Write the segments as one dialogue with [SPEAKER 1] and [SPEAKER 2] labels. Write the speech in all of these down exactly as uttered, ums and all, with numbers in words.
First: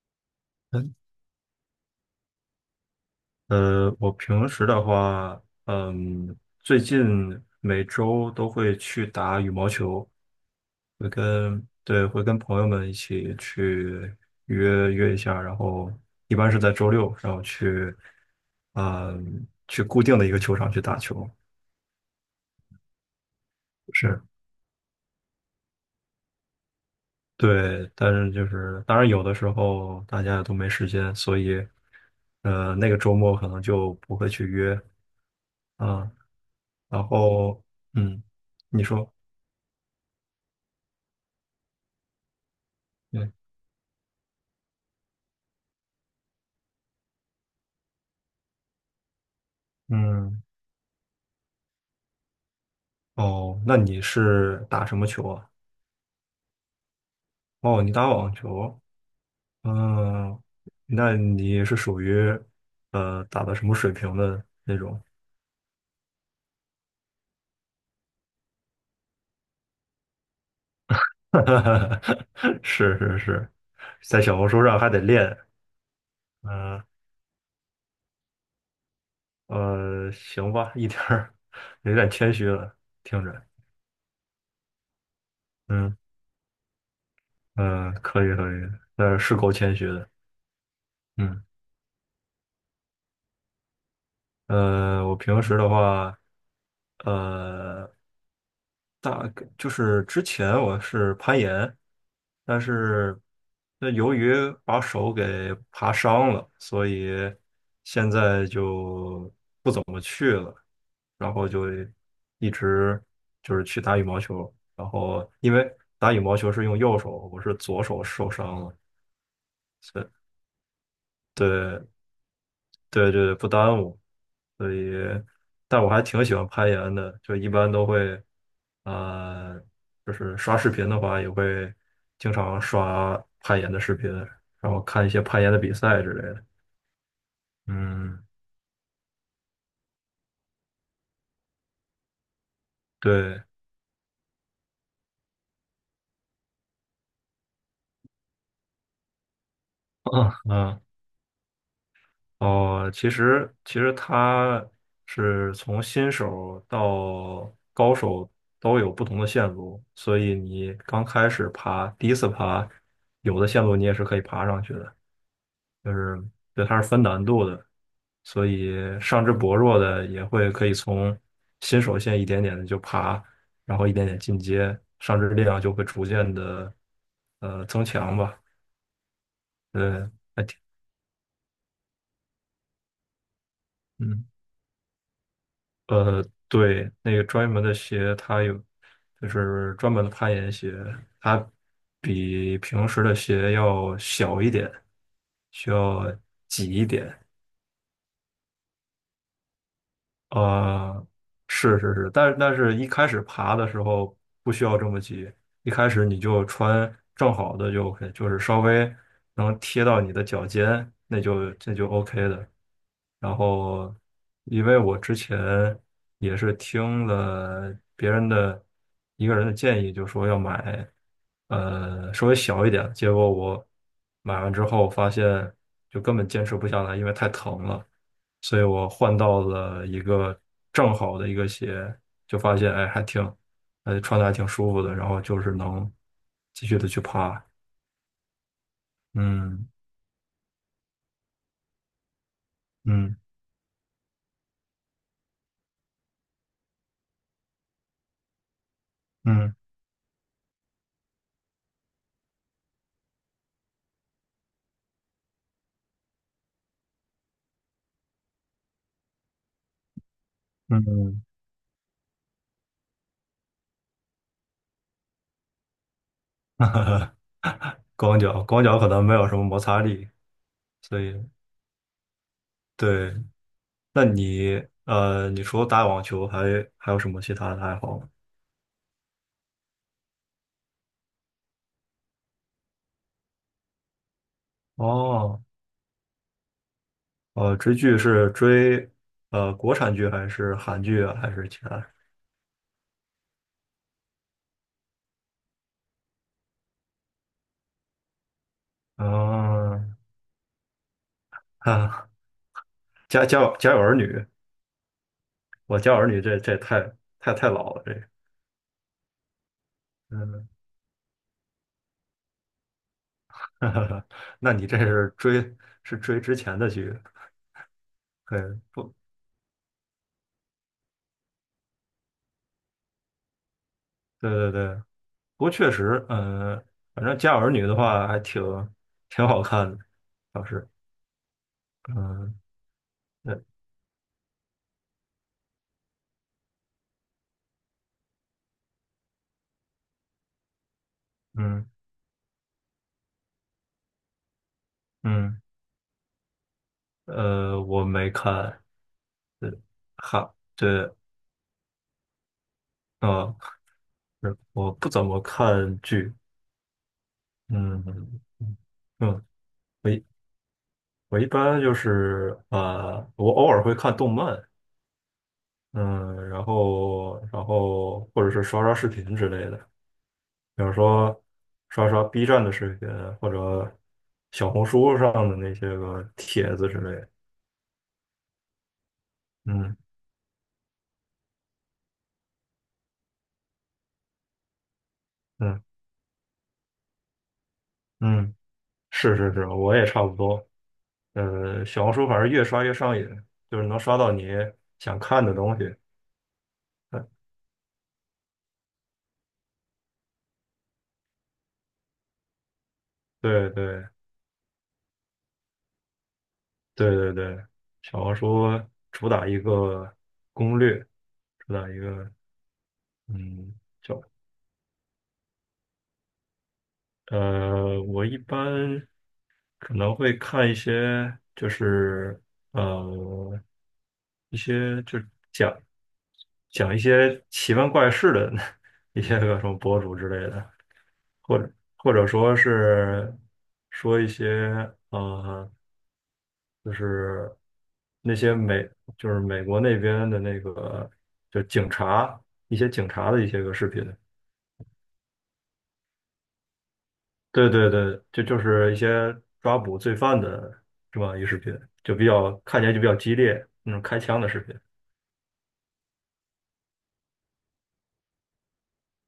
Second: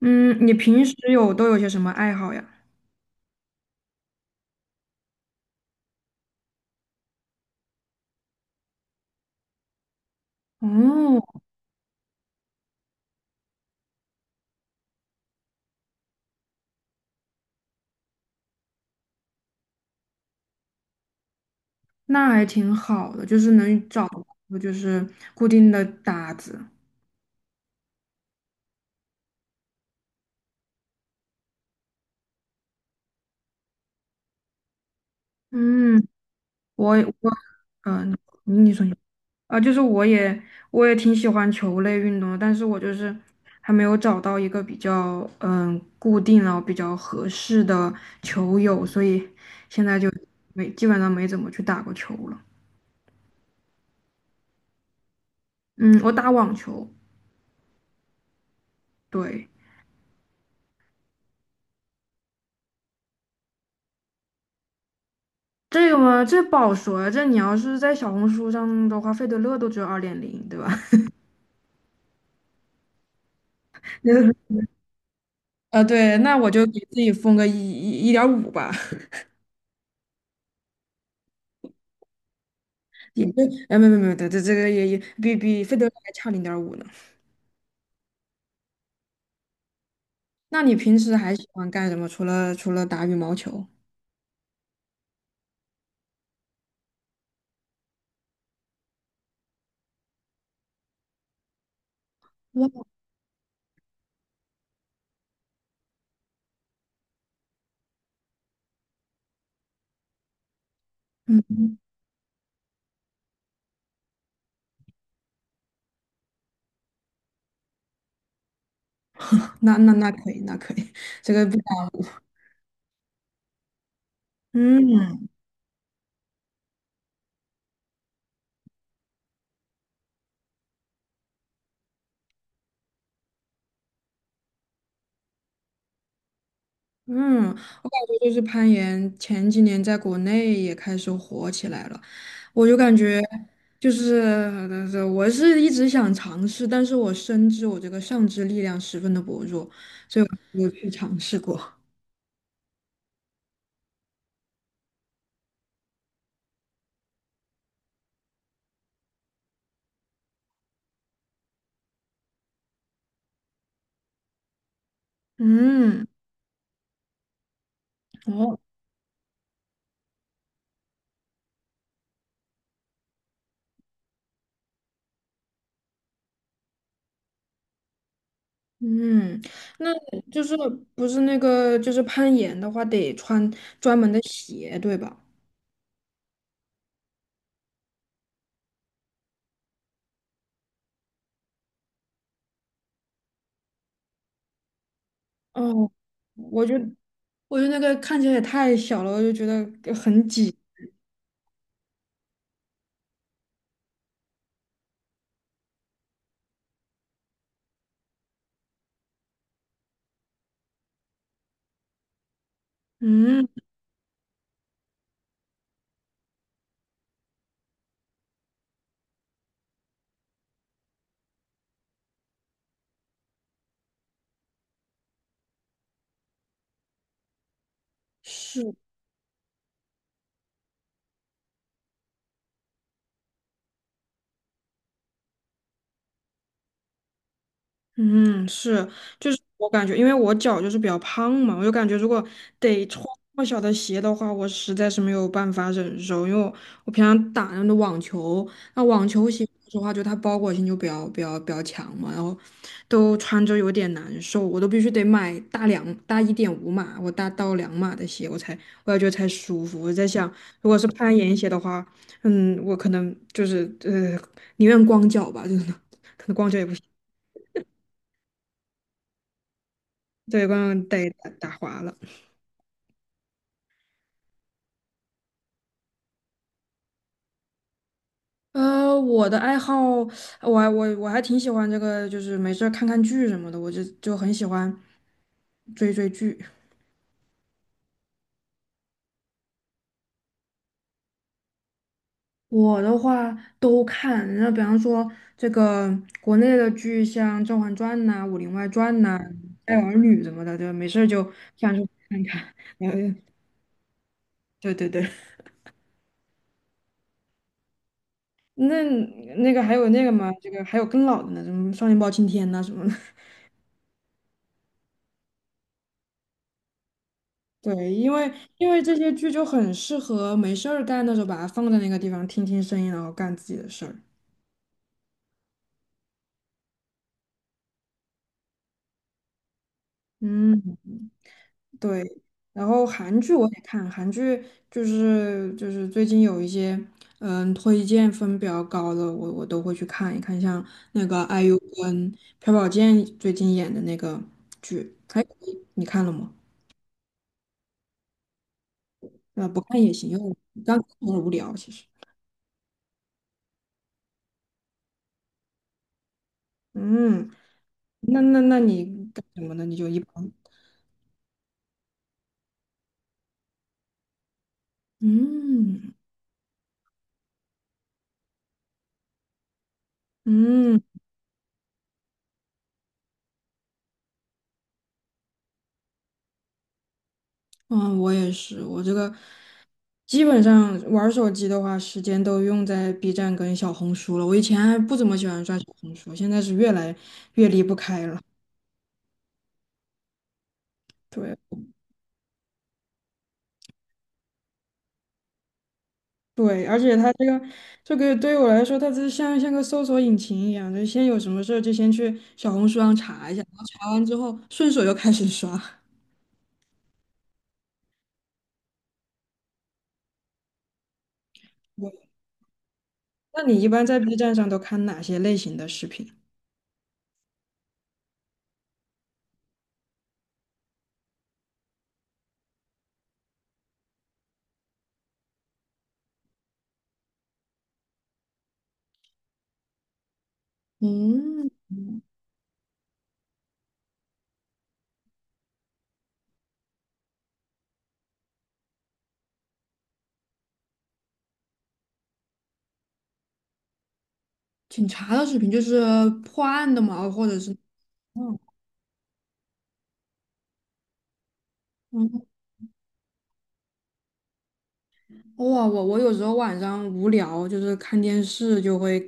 [SPEAKER 1] 嗯，你平时有都有些什么爱好呀？
[SPEAKER 2] 呃，我平时的话，嗯，最近每周都会去打羽毛球，会
[SPEAKER 1] 哦，
[SPEAKER 2] 跟，对，会跟朋友们一起去约约一下，然后一般是在周六，然后去，嗯，去固定的一个球场去打球。
[SPEAKER 1] 那还挺好的，就是能找
[SPEAKER 2] 是，
[SPEAKER 1] 到就是固定的搭子。
[SPEAKER 2] 对，但是就是当然有的时候大家都没时间，所以，呃，那个周末可能就不会去约
[SPEAKER 1] 嗯，
[SPEAKER 2] 啊，
[SPEAKER 1] 我
[SPEAKER 2] 然
[SPEAKER 1] 我
[SPEAKER 2] 后，
[SPEAKER 1] 嗯、
[SPEAKER 2] 嗯，
[SPEAKER 1] 你你
[SPEAKER 2] 你
[SPEAKER 1] 说你
[SPEAKER 2] 说。
[SPEAKER 1] 啊、就是我也我也挺喜欢球类运动的，但是我就是
[SPEAKER 2] 对，
[SPEAKER 1] 还没有找到一个比较嗯固定然后比较合适的球友，所以现在就
[SPEAKER 2] 嗯，
[SPEAKER 1] 没基本上没怎么去打过球了。
[SPEAKER 2] 哦，那你是打什么球啊？
[SPEAKER 1] 嗯，我打网球，
[SPEAKER 2] 哦，你打网球，
[SPEAKER 1] 对。
[SPEAKER 2] 嗯，那你是属于呃打的什么水平的那种？
[SPEAKER 1] 这个嘛，这不好说。这你要是在小红书上的话，费德勒都只有二点零，对吧？
[SPEAKER 2] 是是是，在小 红书上还得练，
[SPEAKER 1] 啊，对，那我就给
[SPEAKER 2] 嗯
[SPEAKER 1] 自己封个一一一点五吧，
[SPEAKER 2] 呃，行吧，一点儿有点谦虚了，听
[SPEAKER 1] 也就
[SPEAKER 2] 着，
[SPEAKER 1] 哎，没没没，这这个也也比比费德勒
[SPEAKER 2] 嗯
[SPEAKER 1] 还差零点五呢。
[SPEAKER 2] 嗯，可以可以，呃，是够谦虚的，
[SPEAKER 1] 那你平时还
[SPEAKER 2] 嗯。
[SPEAKER 1] 喜欢干什么？除了除了打羽毛球？
[SPEAKER 2] 呃，我平时的话，呃，大概就是之前我是攀岩，但
[SPEAKER 1] 哇，
[SPEAKER 2] 是那由于把手给爬伤了，所以现在就不怎么去了，然后就
[SPEAKER 1] 嗯，
[SPEAKER 2] 一直就是去打羽毛球，然后因为打羽毛球是用右手，我是左手受伤了，
[SPEAKER 1] 那那
[SPEAKER 2] 所以
[SPEAKER 1] 那可以，那可以，这个不
[SPEAKER 2] 对，
[SPEAKER 1] 打。
[SPEAKER 2] 对对对，不耽误，所以，
[SPEAKER 1] 嗯。
[SPEAKER 2] 但我还挺喜欢攀岩的，就一般都会，呃，就是刷视频的话，也会经常刷攀岩的视频，然后看一些攀岩的比赛之类的。
[SPEAKER 1] 嗯，我感觉
[SPEAKER 2] 嗯，
[SPEAKER 1] 就是攀岩，前几年在国内也开始火起来了。我就感觉
[SPEAKER 2] 对，
[SPEAKER 1] 就是呃我是一直想尝试，但是我深知我这个上肢力量十分的薄弱，
[SPEAKER 2] 嗯
[SPEAKER 1] 没有
[SPEAKER 2] 嗯，
[SPEAKER 1] 去尝试过。
[SPEAKER 2] 哦，其实其实它是从新手到高手都有不同的线路，所以你刚开始爬，第一次爬，有的线路你也是可以爬上去的。就
[SPEAKER 1] 嗯，
[SPEAKER 2] 是对它是分难度的，所
[SPEAKER 1] 哦
[SPEAKER 2] 以上肢薄弱的也会可以从新手线一点点的就爬，然后一点点进阶，上肢力量就会逐渐的呃增强吧。
[SPEAKER 1] 嗯，那
[SPEAKER 2] 呃，
[SPEAKER 1] 就
[SPEAKER 2] 还
[SPEAKER 1] 是
[SPEAKER 2] 挺
[SPEAKER 1] 不是那个就是攀岩的话，得穿专门的
[SPEAKER 2] 嗯
[SPEAKER 1] 鞋，对吧？
[SPEAKER 2] 呃对，那个专门的鞋它有就是专门的攀岩鞋，它比平时的鞋要小一点，需
[SPEAKER 1] 哦，
[SPEAKER 2] 要
[SPEAKER 1] 我
[SPEAKER 2] 挤
[SPEAKER 1] 就
[SPEAKER 2] 一点。
[SPEAKER 1] 我就那个看起来也太小了，我就觉得很挤。
[SPEAKER 2] 呃，是是是，但但是一开始爬的时候不需要这么急，一开始你就穿正好的就 OK，就是稍微能贴到你的脚尖，那就这就 OK 的。然
[SPEAKER 1] 嗯。
[SPEAKER 2] 后，因为我之前也是听了别人的一个人的建议，就说要买呃稍微小一点，结果我买完之后发现就根本坚持不下来，因为太疼了。所以
[SPEAKER 1] 是。
[SPEAKER 2] 我换到了一个正好的一个鞋，就发现哎还挺，呃穿的还挺舒服的，然后就是能继续的去爬，
[SPEAKER 1] 嗯，是，就是
[SPEAKER 2] 嗯
[SPEAKER 1] 我感觉，因为我脚就是比较胖嘛，我就感觉如果得穿
[SPEAKER 2] 嗯
[SPEAKER 1] 那么小的鞋的话，我实在是没有办法忍受，因为我我平常打那种网球，那网球鞋
[SPEAKER 2] 嗯
[SPEAKER 1] 说实话，就它包裹性就比较比较比较强嘛，然后都穿着有点难受，我都必须得买大两大一点五码，我大到两码的鞋，我才我感觉得才舒服。我在想，如果是攀
[SPEAKER 2] 嗯，
[SPEAKER 1] 岩鞋的话，嗯，我可能就是呃，宁愿光脚吧，就是可能光脚 也
[SPEAKER 2] 哈
[SPEAKER 1] 不行。
[SPEAKER 2] 哈光脚光脚可能没有什么摩擦力，
[SPEAKER 1] 对，刚刚
[SPEAKER 2] 所
[SPEAKER 1] 带
[SPEAKER 2] 以
[SPEAKER 1] 打打滑了。
[SPEAKER 2] 对，呃，你除了打网球还还有什么其他的爱好吗？
[SPEAKER 1] 呃，我的爱好，我还我我还挺喜欢这个，就是没事儿看看剧什么的，我就就很喜欢
[SPEAKER 2] 哦，
[SPEAKER 1] 追追剧。
[SPEAKER 2] 呃，追剧是追呃国产剧还是韩剧啊，还是其他？
[SPEAKER 1] 我的话都看，那比方说这个国内的剧，像《甄嬛传》呐、《武林外传》呐、《爱儿
[SPEAKER 2] 嗯，
[SPEAKER 1] 女》什么的，对，没事儿就想去
[SPEAKER 2] 啊，
[SPEAKER 1] 看看。然后
[SPEAKER 2] 家家有家有儿女
[SPEAKER 1] 就对对对，
[SPEAKER 2] 我教儿女这这太太太老了，这个
[SPEAKER 1] 那那个还有那个嘛，
[SPEAKER 2] 嗯，
[SPEAKER 1] 这个还有更老的呢，什么《少年包青天》呐什么的。
[SPEAKER 2] 那你这是追是追之前的剧，
[SPEAKER 1] 对，因为
[SPEAKER 2] 对
[SPEAKER 1] 因为
[SPEAKER 2] 不？
[SPEAKER 1] 这些剧就很适合没事儿干的时候，把它放在那个地方听听声音，然后干自己的事儿。
[SPEAKER 2] 对对对，不过确实，嗯，反正《家有儿女》的话还挺挺好看的，倒
[SPEAKER 1] 嗯，
[SPEAKER 2] 是，
[SPEAKER 1] 对，
[SPEAKER 2] 嗯，
[SPEAKER 1] 然后韩剧
[SPEAKER 2] 对，
[SPEAKER 1] 我也看，韩剧就是就是最近有一些嗯推荐分比较高的，我我都会去看一看，像那个 I U
[SPEAKER 2] 嗯
[SPEAKER 1] 跟朴宝剑最近演的那个剧，还可
[SPEAKER 2] 嗯，
[SPEAKER 1] 以，你看了吗？
[SPEAKER 2] 呃，我没看，
[SPEAKER 1] 呃，
[SPEAKER 2] 对，
[SPEAKER 1] 不看也行，因为
[SPEAKER 2] 哈，
[SPEAKER 1] 我刚看
[SPEAKER 2] 对，
[SPEAKER 1] 有点无聊，其实。
[SPEAKER 2] 啊、是我不怎么看剧，
[SPEAKER 1] 嗯，那
[SPEAKER 2] 嗯
[SPEAKER 1] 那那你干
[SPEAKER 2] 嗯，
[SPEAKER 1] 什么呢？你就
[SPEAKER 2] 我
[SPEAKER 1] 一
[SPEAKER 2] 一
[SPEAKER 1] 般。
[SPEAKER 2] 我一般就是啊，我偶尔会看动漫，
[SPEAKER 1] 嗯。
[SPEAKER 2] 嗯，然后然后或者是刷刷视频之类的，比如
[SPEAKER 1] 嗯，
[SPEAKER 2] 说刷刷 B 站的视频，或者小红书上的那些个帖子之类的。
[SPEAKER 1] 嗯，我也是，我这个
[SPEAKER 2] 嗯
[SPEAKER 1] 基本上玩儿手机的话，时间都用在 B 站跟小红书了。我以前还不怎么喜欢刷
[SPEAKER 2] 嗯
[SPEAKER 1] 小红书，现在是越来越离不开了。
[SPEAKER 2] 嗯，是是是，我也差不多。
[SPEAKER 1] 对
[SPEAKER 2] 呃，小红书反正越刷越上瘾，就是能刷到你想看的东西。
[SPEAKER 1] 对，而且
[SPEAKER 2] 嗯，
[SPEAKER 1] 它这个这个对于我来说，它是像像个搜索引擎一样，就先有什么事儿就先去小红书上查一下，
[SPEAKER 2] 对
[SPEAKER 1] 然后
[SPEAKER 2] 对
[SPEAKER 1] 查完之后顺手又开始刷。
[SPEAKER 2] 对对对，小红书主打一个攻略，主打一
[SPEAKER 1] 我，
[SPEAKER 2] 个
[SPEAKER 1] 那
[SPEAKER 2] 嗯。
[SPEAKER 1] 你一般在
[SPEAKER 2] 叫
[SPEAKER 1] B 站上都看哪些类型的视频？
[SPEAKER 2] 呃，我一般可能会看一些，就是呃，一些就讲一些奇闻怪事的 一些个什么博主之类的，或
[SPEAKER 1] 嗯，
[SPEAKER 2] 者或者说是说一些呃，就是那些美就是美国那边的那个就警察一些警察的一些个视频，
[SPEAKER 1] 警察的视频就是破案的嘛，或者
[SPEAKER 2] 对
[SPEAKER 1] 是。
[SPEAKER 2] 对对，这就是一些抓捕罪犯的是吧？一视频就比
[SPEAKER 1] 嗯，
[SPEAKER 2] 较看起来就比较激烈，那种开枪的视频。
[SPEAKER 1] 哇，我我有时候晚上无聊，就是看电视就会，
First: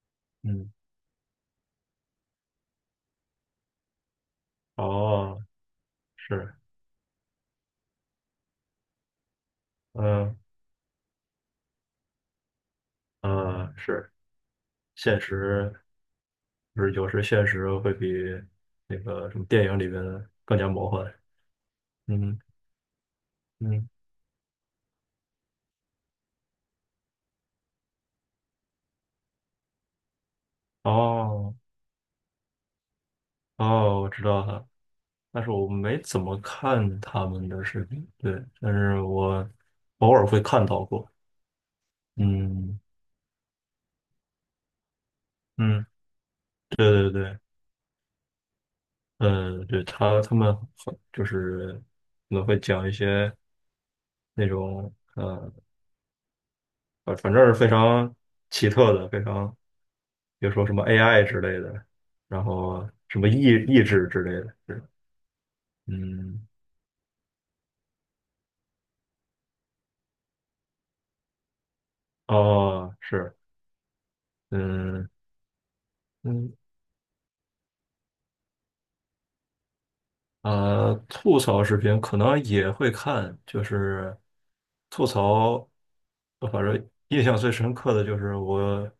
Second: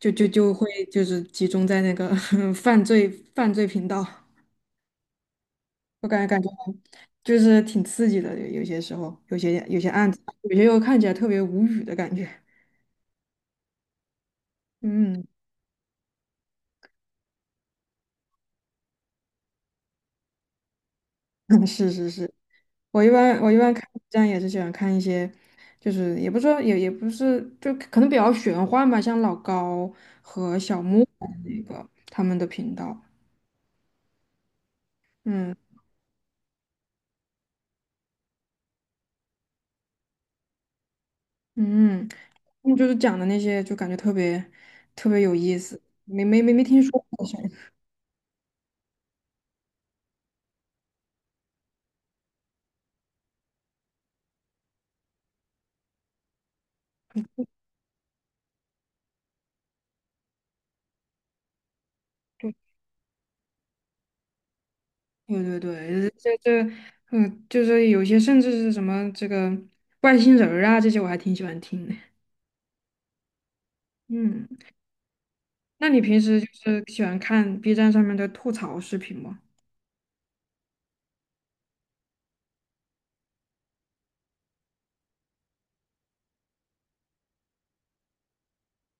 [SPEAKER 1] 就就就会
[SPEAKER 2] 嗯，
[SPEAKER 1] 就是集中在那个 犯罪犯罪频道，
[SPEAKER 2] 哦，
[SPEAKER 1] 我感觉感觉
[SPEAKER 2] 是，
[SPEAKER 1] 就是挺刺激的，有有些时候，有些有些案子，
[SPEAKER 2] 嗯
[SPEAKER 1] 有些又看起来特别无语的感觉。
[SPEAKER 2] 呃，是，现
[SPEAKER 1] 嗯，
[SPEAKER 2] 实就是有时现实会比那个什么电影里边更加魔幻。
[SPEAKER 1] 是是是，
[SPEAKER 2] 嗯
[SPEAKER 1] 我一般我一般看
[SPEAKER 2] 嗯，
[SPEAKER 1] B 站也是喜欢看一些，就是也不是说也也不是，就可能比较玄幻吧，像老高和小木
[SPEAKER 2] 哦
[SPEAKER 1] 那个他们的频道。
[SPEAKER 2] 哦，我知道了，但是
[SPEAKER 1] 嗯
[SPEAKER 2] 我没怎么看他们的视频，对，但是我偶尔会看到过。
[SPEAKER 1] 嗯。他们
[SPEAKER 2] 嗯
[SPEAKER 1] 就是讲的那些，就感觉特别特别有意思，
[SPEAKER 2] 嗯，
[SPEAKER 1] 没没没没听说
[SPEAKER 2] 对对
[SPEAKER 1] 过。
[SPEAKER 2] 对。
[SPEAKER 1] 像
[SPEAKER 2] 嗯，对，他他们很就是可能会讲一些那种呃，反反正是非常奇特的，非常比如说什么 A I 之类的，然 后什么意意志之类的，是
[SPEAKER 1] 对对对，这
[SPEAKER 2] 嗯，
[SPEAKER 1] 这嗯，就是有些甚至是什么这个外星人儿啊，这些我还挺喜欢听的。
[SPEAKER 2] 哦，是，
[SPEAKER 1] 嗯，
[SPEAKER 2] 嗯
[SPEAKER 1] 那你平时就
[SPEAKER 2] 嗯，
[SPEAKER 1] 是喜欢看 B 站上面的吐槽视频吗？
[SPEAKER 2] 呃，吐槽视频可能也会看，就是吐槽，呃反正印象最深刻的就是我，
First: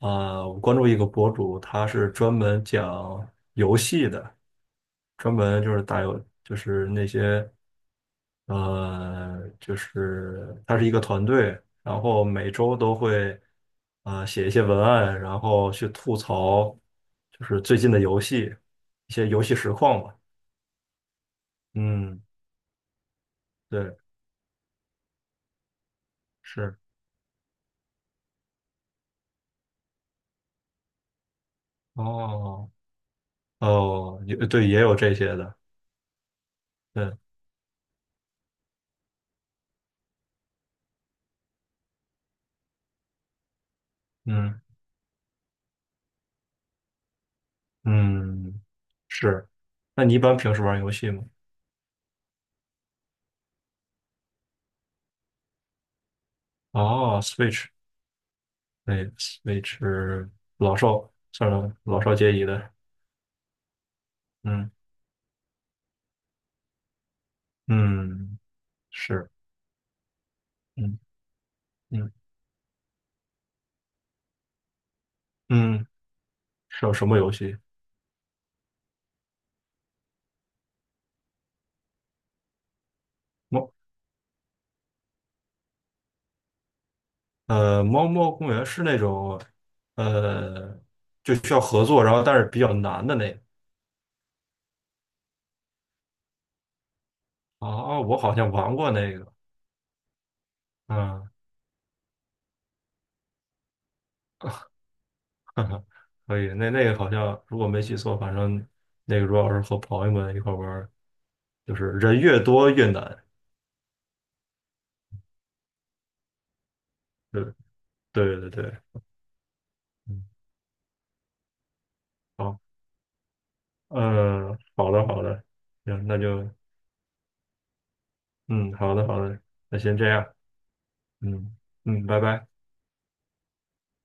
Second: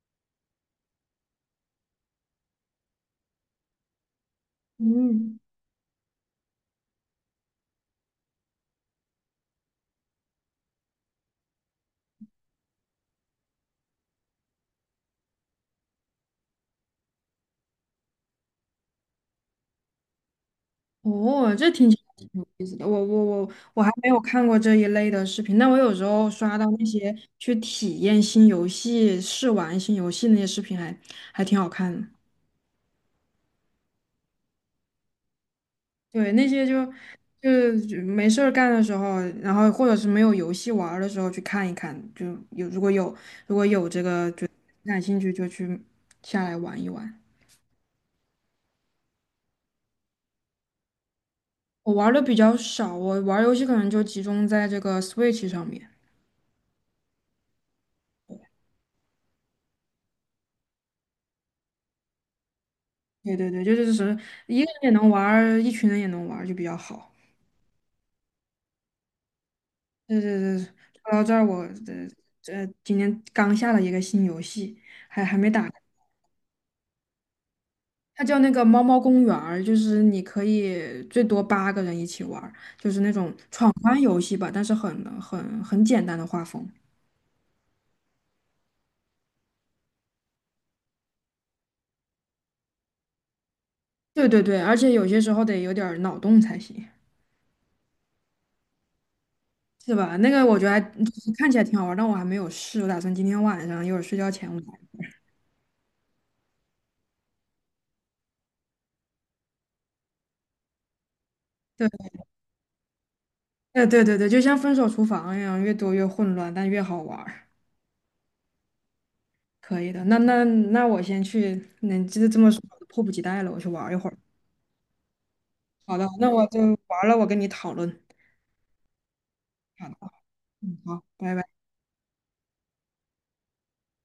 [SPEAKER 2] 啊、我关注一个博主，他是专门讲游戏的，专
[SPEAKER 1] 嗯，
[SPEAKER 2] 门就是打游，就是那些，呃，就是他是一个团队，然后每周都会，啊、写一些文案，然后去吐槽，就是最近的游戏，一些游戏实况吧。
[SPEAKER 1] 哦，这听起来
[SPEAKER 2] 嗯，
[SPEAKER 1] 挺有意思的。我我我我还
[SPEAKER 2] 对，
[SPEAKER 1] 没有看过这一类的视频，但我有时候刷到
[SPEAKER 2] 是，
[SPEAKER 1] 那些去体验新游戏、试玩新游戏那些视频还还挺好看的。
[SPEAKER 2] 哦，哦，也对，也有这些的，
[SPEAKER 1] 对，那些就
[SPEAKER 2] 对，
[SPEAKER 1] 就没事儿干的时候，然后或者是没有游戏玩儿的时候去看一看，就有如果有如果有这个就
[SPEAKER 2] 嗯
[SPEAKER 1] 感兴趣就去下来玩一玩。
[SPEAKER 2] 嗯，是。那你一般平时玩游戏吗？
[SPEAKER 1] 我玩的比较少，我玩儿游戏可能就集中在这个 Switch 上面。
[SPEAKER 2] 哦，Switch，对，Switch 是老少算了，老少皆宜的，
[SPEAKER 1] 对对对，就是什么一个
[SPEAKER 2] 嗯
[SPEAKER 1] 人也能玩儿，一群人也能玩儿，就比较好。
[SPEAKER 2] 嗯，是，
[SPEAKER 1] 对对对，
[SPEAKER 2] 嗯
[SPEAKER 1] 说到这儿，我这
[SPEAKER 2] 嗯
[SPEAKER 1] 这今天刚下了一个新游戏，还还没打。
[SPEAKER 2] 嗯，是有什么游戏？
[SPEAKER 1] 它叫那个猫猫公园儿，就是你可以最多八个人一起玩儿，就是那种闯
[SPEAKER 2] 猫
[SPEAKER 1] 关游戏吧，但是很很很简单的画风。
[SPEAKER 2] 呃，猫猫公园是那种呃，就需要合作，然后但是比较难的那个。
[SPEAKER 1] 对对对，而且有些时候得有点儿脑洞才行，
[SPEAKER 2] 哦，我好像玩过那个，
[SPEAKER 1] 是吧？那个我觉得还就
[SPEAKER 2] 嗯。
[SPEAKER 1] 是看起来挺好玩儿，但我还没有试，我打算今天晚上一会儿睡觉前玩。
[SPEAKER 2] 哈哈，可以，那那个好像如果没记错，反正那个如果要是和朋友们一块儿玩儿就是
[SPEAKER 1] 对，
[SPEAKER 2] 人越多越难。
[SPEAKER 1] 对对对对，就像分手厨房一样，越多越混乱，但越好玩
[SPEAKER 2] 对
[SPEAKER 1] 儿。
[SPEAKER 2] 对对对，
[SPEAKER 1] 可以的，那
[SPEAKER 2] 嗯，
[SPEAKER 1] 那那我先去，那这这么说，
[SPEAKER 2] 好，
[SPEAKER 1] 我迫不及待了，我去玩儿一会儿。
[SPEAKER 2] 嗯，好的好的，
[SPEAKER 1] 好
[SPEAKER 2] 行，
[SPEAKER 1] 的，
[SPEAKER 2] 那
[SPEAKER 1] 那我
[SPEAKER 2] 就
[SPEAKER 1] 就玩儿了，我跟你讨论。
[SPEAKER 2] 嗯，好的好的，那
[SPEAKER 1] 好
[SPEAKER 2] 先这
[SPEAKER 1] 的，
[SPEAKER 2] 样，
[SPEAKER 1] 嗯，好，拜拜。
[SPEAKER 2] 嗯嗯，拜拜。